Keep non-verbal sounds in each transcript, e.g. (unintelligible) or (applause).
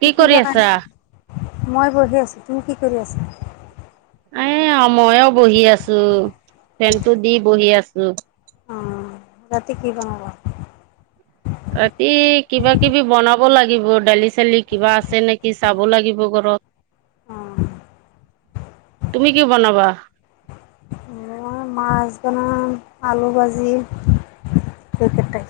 কি কৰি আছা? মই বহি আছো তুমি কি কৰি আছা? এ অ মইও বহি আছো, ফেনটো দি বহি আছো। অ ৰাতি কি বনাবা? ৰাতি কিবা কিবি বনাও। চাব লাগিব দালি চালি কিবা আছে নেকি চাব লাগিব ঘৰত। অ' তুমি কি বনাবা? মই মাছ বনাম আলু ভাজি। একেটাই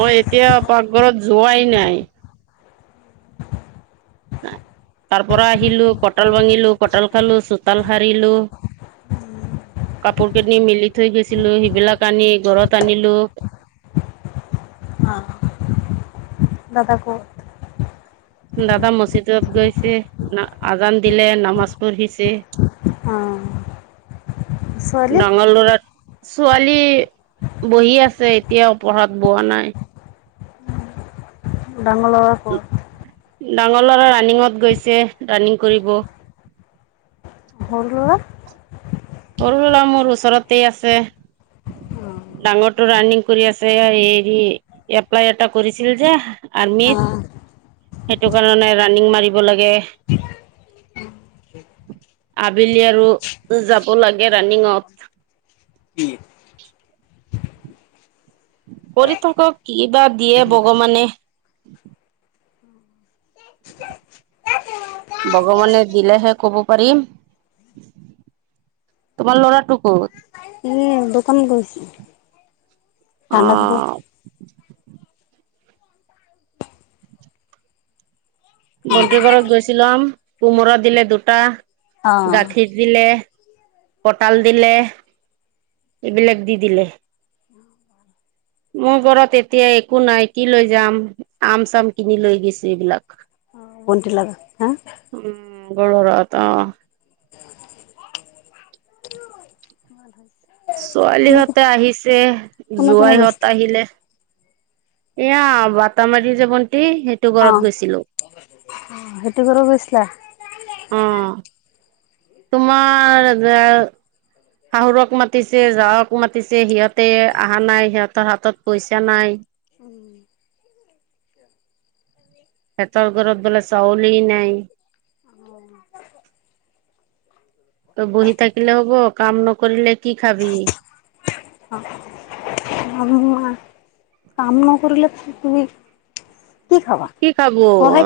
মই এতিয়া পাকঘৰত যোৱাই নাই। নাই তাৰ পৰা আহিলো কঁটাল ভাঙিলো কঁটাল খালো চোতাল সাৰিলো। কাপোৰ কিনি মেলি থৈ গৈছিলো সেইবিলাক আনি ঘৰত আনিলো। আহ দাদাক দাদা মছজিদত গৈছে ন আজান দিলে নামাজ পঢ়িছে। অ' ছোৱালী ডাঙৰ ল'ৰা ছোৱালী বহি আছে এতিয়াও পঢ়াত বোৱা নাই। বাংলৰাপুৰ ডাঙৰ ল'ৰা ৰানিঙত গৈছে ৰানিং কৰিব। সৰু ল'ৰা সৰু ল'ৰা মোৰ ওচৰতেই আছে। অ' ডাঙৰটো ৰানিং কৰি আছে হেৰি এপ্লাই এটা কৰিছিল যে আৰ্মিত। অ' সেইটো কাৰণে ৰাণিং মাৰিব লাগে। আবেলি আৰু যাব লাগে ৰাণিংত। কি? (unintelligible) কৰি থাকক কিবা দিয়ে ভগবানে। (unintelligible) ভগৱানে দিলেহে ক'ব পাৰিম। তোমাৰ ল'ৰাটো কত? এ দোকান গৈছে অ ঠাণ্ডা খাবৰ বণ্টি ঘৰত গৈছিলম, কোমৰা দিলে দুটা, অ' গাখীৰ দিলে। কতাল দিলে এইবিলাক দি দিলে। মোৰ ঘৰত এতিয়া একো নাই কি লৈ যাম আম চাম কিনি লৈ গৈছো এইবিলাক। কোনটি লাগা হা গৰ ৰাত অ' (inaudible) কোনে ছোৱালীহঁতে আহিছে কোনে কোনে গৈছিল? জোৱাইহঁত আহিলে। এয়া বাতামাৰী যাব নি তেই সেইটো অ' ঘৰত গৈছিলো। সেইটো ঘৰত গৈছিলা? অ' তোমাৰ যে শাহুৰক মাতিছে জাঁৰক মাতিছে, সিহঁতে অহা নাই সিহঁতৰ হাতত পইচা নাই। উম। সেহতৰ ঘৰত বোলে চাউলে নাই। অ' ত বহি থাকিল হ'ব কাম নকৰিলে কি খাবি। (unintelligible) কাম নকৰিলে তুমি কি খাবো অ সহায়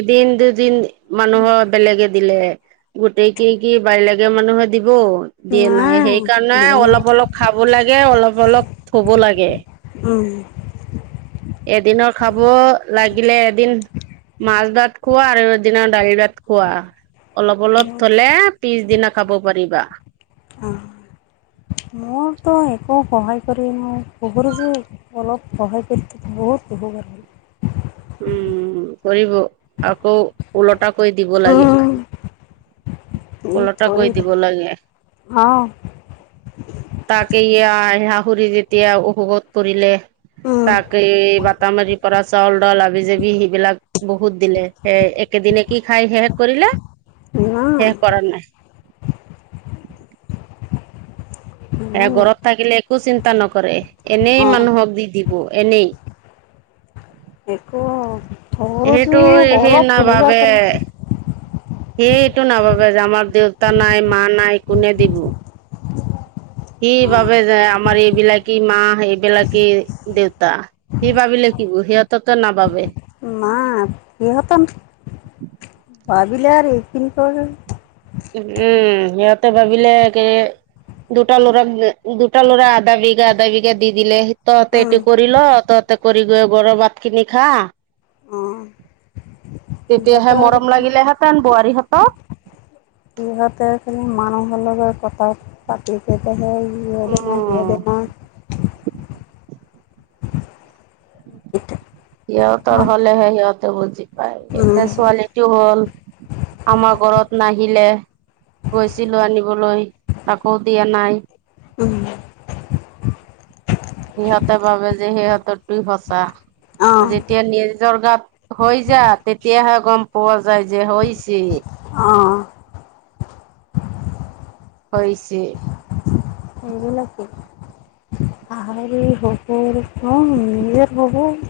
এদিন দুদিন মানুহৰ বেলেগে দিলে। গোটেই কি কি বাৰ লাগে মানুহে দিব। দিয়ে নাই সেইকাৰণে দিয়া নাই অলপ অলপ খাব লাগে অলপ অলপ থব লাগে। (inaudible) এদিনৰ খাব লাগিলে, এদিন মাছ ভাত খোৱা আৰু দিনা দাইল ভাত খোৱা। অলপ অলপ থলে পিছদিনা খাব পাৰিবা। অ' ক সহায় কৰি ন পহৰ যে অলপ সহায় কৰি থ বহুত উপহকাৰ হব। উম কৰিব আকৌ উওল টাকৈ দিব লাগে। উম, উম লটা কৰি কৰিলে দিব লাগে। অ' তাকে ই আহ শাঁহৰি যেতিয়া অসুখত পৰিলে উম তাক এই বাট মাৰি পৰা চাউল। লাবি জাবি সেইবিলাক বহুত দিলে সেই একেদিনে কি খাই শেষ কৰিলে। আহ শেষ কৰা নাই (unintelligible) সে গৰত থাকিলে একো চিন্তা নকৰে। এনেই অ' মানুহক দি দিব। এনে একো ধৰু যো সেই অলপ বহিবাৰ পৰা সেই এইটো নভাবে যে আমাৰ দেউতা নাই মা নাই কোনে দিবো। সি অ' বাবোবে যে আমাৰ এইবিলাকী মা এইবিলাকে দেউতা সি ভাবিলে থাকিব সিহঁতো নাবাবে। নাই পাবিলে আৰু এইখিন ক উম ইয় ভাবিলে দুটা লৰাৰাক দুটা লৰা আধা বিঘা আধা বিঘা দি দিলে তহতে উম, এইটো কৰি ল তহতে কৰি গৈ বৰ ভাত খিনি খা অ' তেতিয়াহে মৰম সিহঁতৰ লাগিলেহেঁতেন বোৱাৰীহঁতক সিহঁতে মানুহৰ লগত কথাাত পাতি কেটহে হোৱদ ন উম সিবদ ন (inaudible) সিহতৰ মই হ'লেহে সিহতে বুজি ছোৱালীটোও হ'ল, আমাৰ ঘৰত নাই। আহিলে, গৈছিলো আনিবলৈ। তাকো দিয়া নাই। সিহঁতে ভাবে যে সিহঁতৰ তুই সঁচা, অঁ যেতিয়া নিজৰ গাত হৈ যা তেতিয়াহে গম পোৱা যায় যে হৈ হৈছে। অ'। হৈছে। (inaudible) আহৰি হবৰক নিজৰ হবোৰ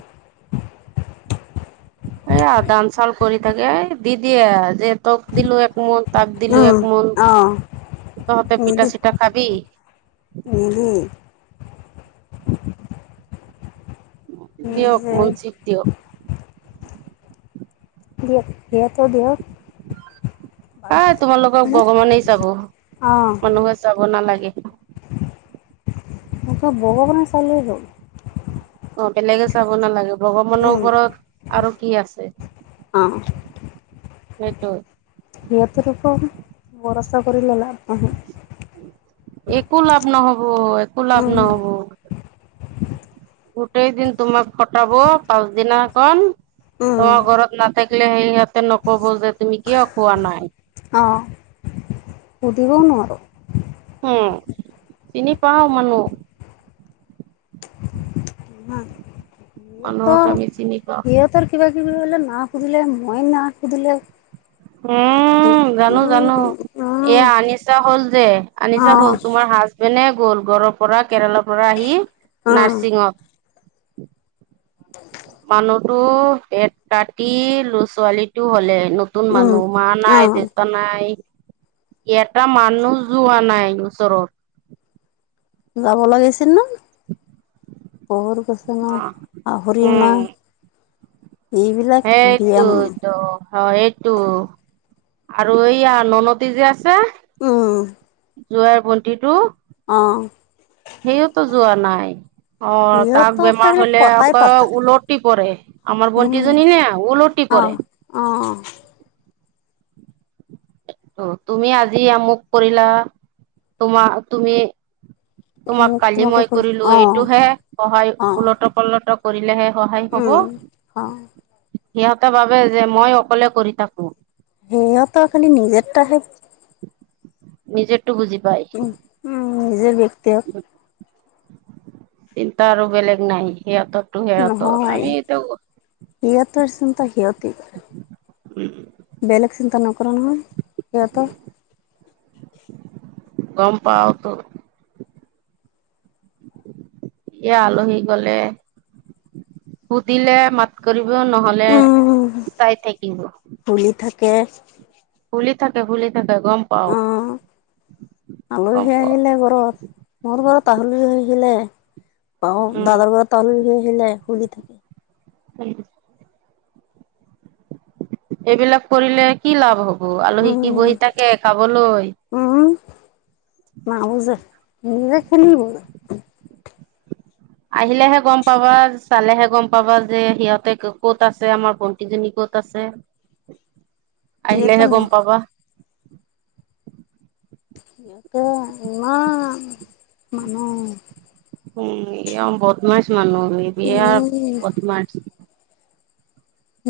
এইয়া দান চাল কৰি থাকে এই দিদিয়ে যে তোক দিলো একমত তাপ দিলো এক মন, অঁ তহঁতে মিলি পিঠা চিটা খাবি। (inaudible) দিয়ক নিজে মজিত দিয়ক। দিয় দিয়াতো দিয়ক। (inaudible) আহ তোমালোকক ভগৱানেই চাব, অঁ মানুহে চাব নালাগে। আ বগ ব চাই লৈ হব। অ' বেলেগে চাব নালাগে ভগৱানৰ ওপৰত আৰু কি আছে? অ'। সেইটো। সিহঁতেৰক ভৰচা কৰিৰিলে লাব তাহে। একো লাভ নহব, একো লাভ নহয় নহব। গোটেই দিন তোমাক ফটাব পাঁচ দনা কন তোমাৰ ঘৰত ন থাকিলে সেই সহঁতে নকব যে তুমি কিয় কোৱা নাই। অ পদব নোৱাৰো উম চিনি পাও মানুহ মানুহক সিহঁতৰ আমি চিনি পাওঁ। সিহঁতৰ কিবা কিবি হলে না সুধিলে মই নাক সুধিলে উম উম জানো জানো এয়া আনিছা হল যে অ আনিছা হল তোমাৰ হাজবেণ্ডে গ'ল গড়ৰ পৰা কেৰেলাৰ পৰা আহি অ নাৰ্ছিঙত মানুহতো এক কাটি লো ছোৱালীটো হলে। নতুন উম মানুহ মা অ নাই দেউতা নাই। এটা মানুহ যোৱা নাই ওচৰত। যাব লাগিছিল ন। (inaudible) পহৰ গচন আ হৰিওনা। সেইটো টো অ এইটো আৰু এইয়া ননতি যে আছে উম জোৱাৰাৰ বন্তি টো অহ সেইয়ওতো যোৱা নাই অ তাক সিহঁতক বেমাৰ লাগিলে হলে পতাই আকৌ পাতা উলটি পৰে আমাৰ উম বন্তিজনী নে উওলটি প অ অ অ (inaudible) অ তুমি আজি আমুক কৰিলা তোমাৰ তুমি তোমাক মোক কালি তোমাকে মই কৈ কৰিলো অ এইটোহে সহায় অ উওলট প্লত কৰিলেহে সহায় হব উম অ সিহঁতে বাবে যে মই অকলে কৰি থাকো সেয়া ত খালি নিজৰ তাহে নিজেতো বুজি পাই উম উম নিজৰ ব্যক্তিয় চিন্ত আৰু বেলেগ নাই সিহঁতৰতো সিহঁতৰ নহয় আমি এতিয়া সিহঁতৰ চিন্তা সিহঁতে কৰে উম বেলেগ চিন্তা নকৰে নহয় সহতো গম পাৱতো ই আলহী গলে সুধিলে মাত কৰিব নহলে চাই থাকিব খুলি থাকে ভুলি থাকে ভুলি পাও অ গম আলহী পাও আহিলে ঘৰত মোৰ ঘৰত আলহী আহিলে বাওঁ উম দাদাৰ গ ত হেলোই হুলিি থাকে (unintelligible) এইবিলাক কৰিলে কি লাভ হব আলহী কি উম বহি থাকে খাবলৈ ম বুজ নিজে খেলিব আহিলেহে গম পাবা চালেহে গম পাবা যে সিহঁতে ক'ত আছে আমাৰ ভন্টিজনী ক'ত আছে সিহঁতে আহিলেহে নে গম পাবা সতেয়া ই উ এ বদমাছ মানুহ উম মিবিয়াৰ বথমাচ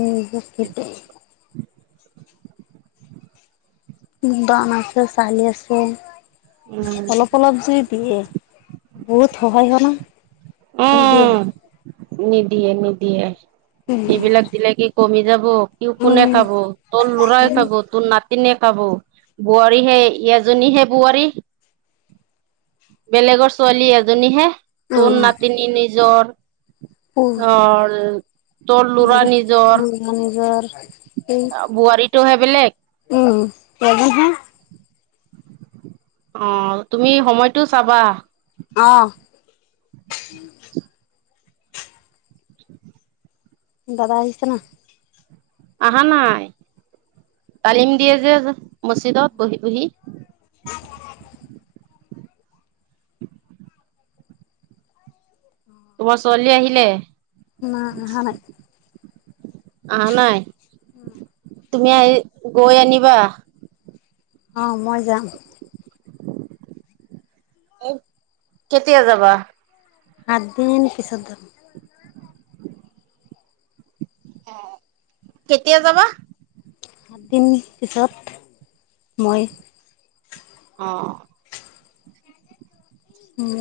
উম বৰ কেটেই দান আছে চলি আছো উম অলপ অলপ জুই দিয়ে বহুত সহায় হয়না মৈ উম দিম নিদিয়ে নিদিয়ে উম এইবিলাক দিলে কি কমি যাব কি কোনে খাব তোৰ লৰাই খাব তোৰ নাতিনে খাব বোৱাৰী হে এজনী হে বোৱাৰী বেলেগৰ ছোৱালী এজনীহে তোৰ নিজৰ নাতিনী নিজৰ অ তোৰ লৰা নিজৰ এই বোৱাৰীটোহে বেলেগ উম তাগহা অ তুমি সময়টো চাবা অ (inaudible) দাদা আহিছে না আহা নাই তালিম দিয়ে যে মজিদত বহি বুহি তোমাৰ ছোৱালী আহিলে মা অহা নাই আহা নাই উম তুমি আহি গৈ আনিবা অহ মই যাম কেতিয়া যাবা সাতদিন পিছত যাম (inaudible) কেতিয়া যাবা সাতদিন পিছত মই অ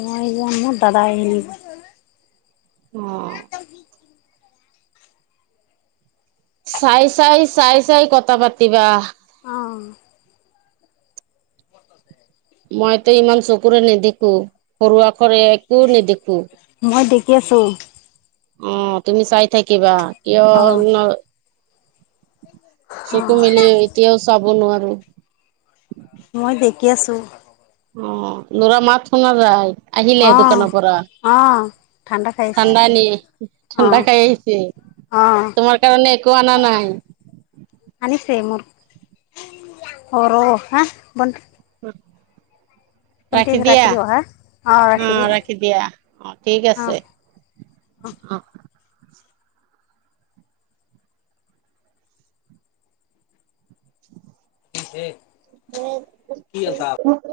মই যাম মোৰ দাদাই (unintelligible) অ। চাই চাই চাই চাই কথা পাতিবা। অ। মইতো ইমান চকুৰে নেদেখো সৰু আখৰে একো নেদেখো। কি আছো? অ তুমি চাই থাকিবা কিয় অ ন অ চকু মেলি এতিয়াও চাব নোৱাৰো। মই দেখি আছো। অ লৰা মাত শুনা যায় আহিলে অ দোকানৰ পৰা? অ ঠাণ্ডা খাই আছে ঠাণ্ডা নি অ ঠাণ্ডা খাই আহিছে। অ তোমাৰ কাৰণে একো অনা নাই? আনিছে মোৰ অ ৰ ৰ হা বন (unintelligible) ৰাখি দিয়া, অ ৰাখি দিয়া, অ ঠিক আছে। অ। (inaudible) হে (unintelligible)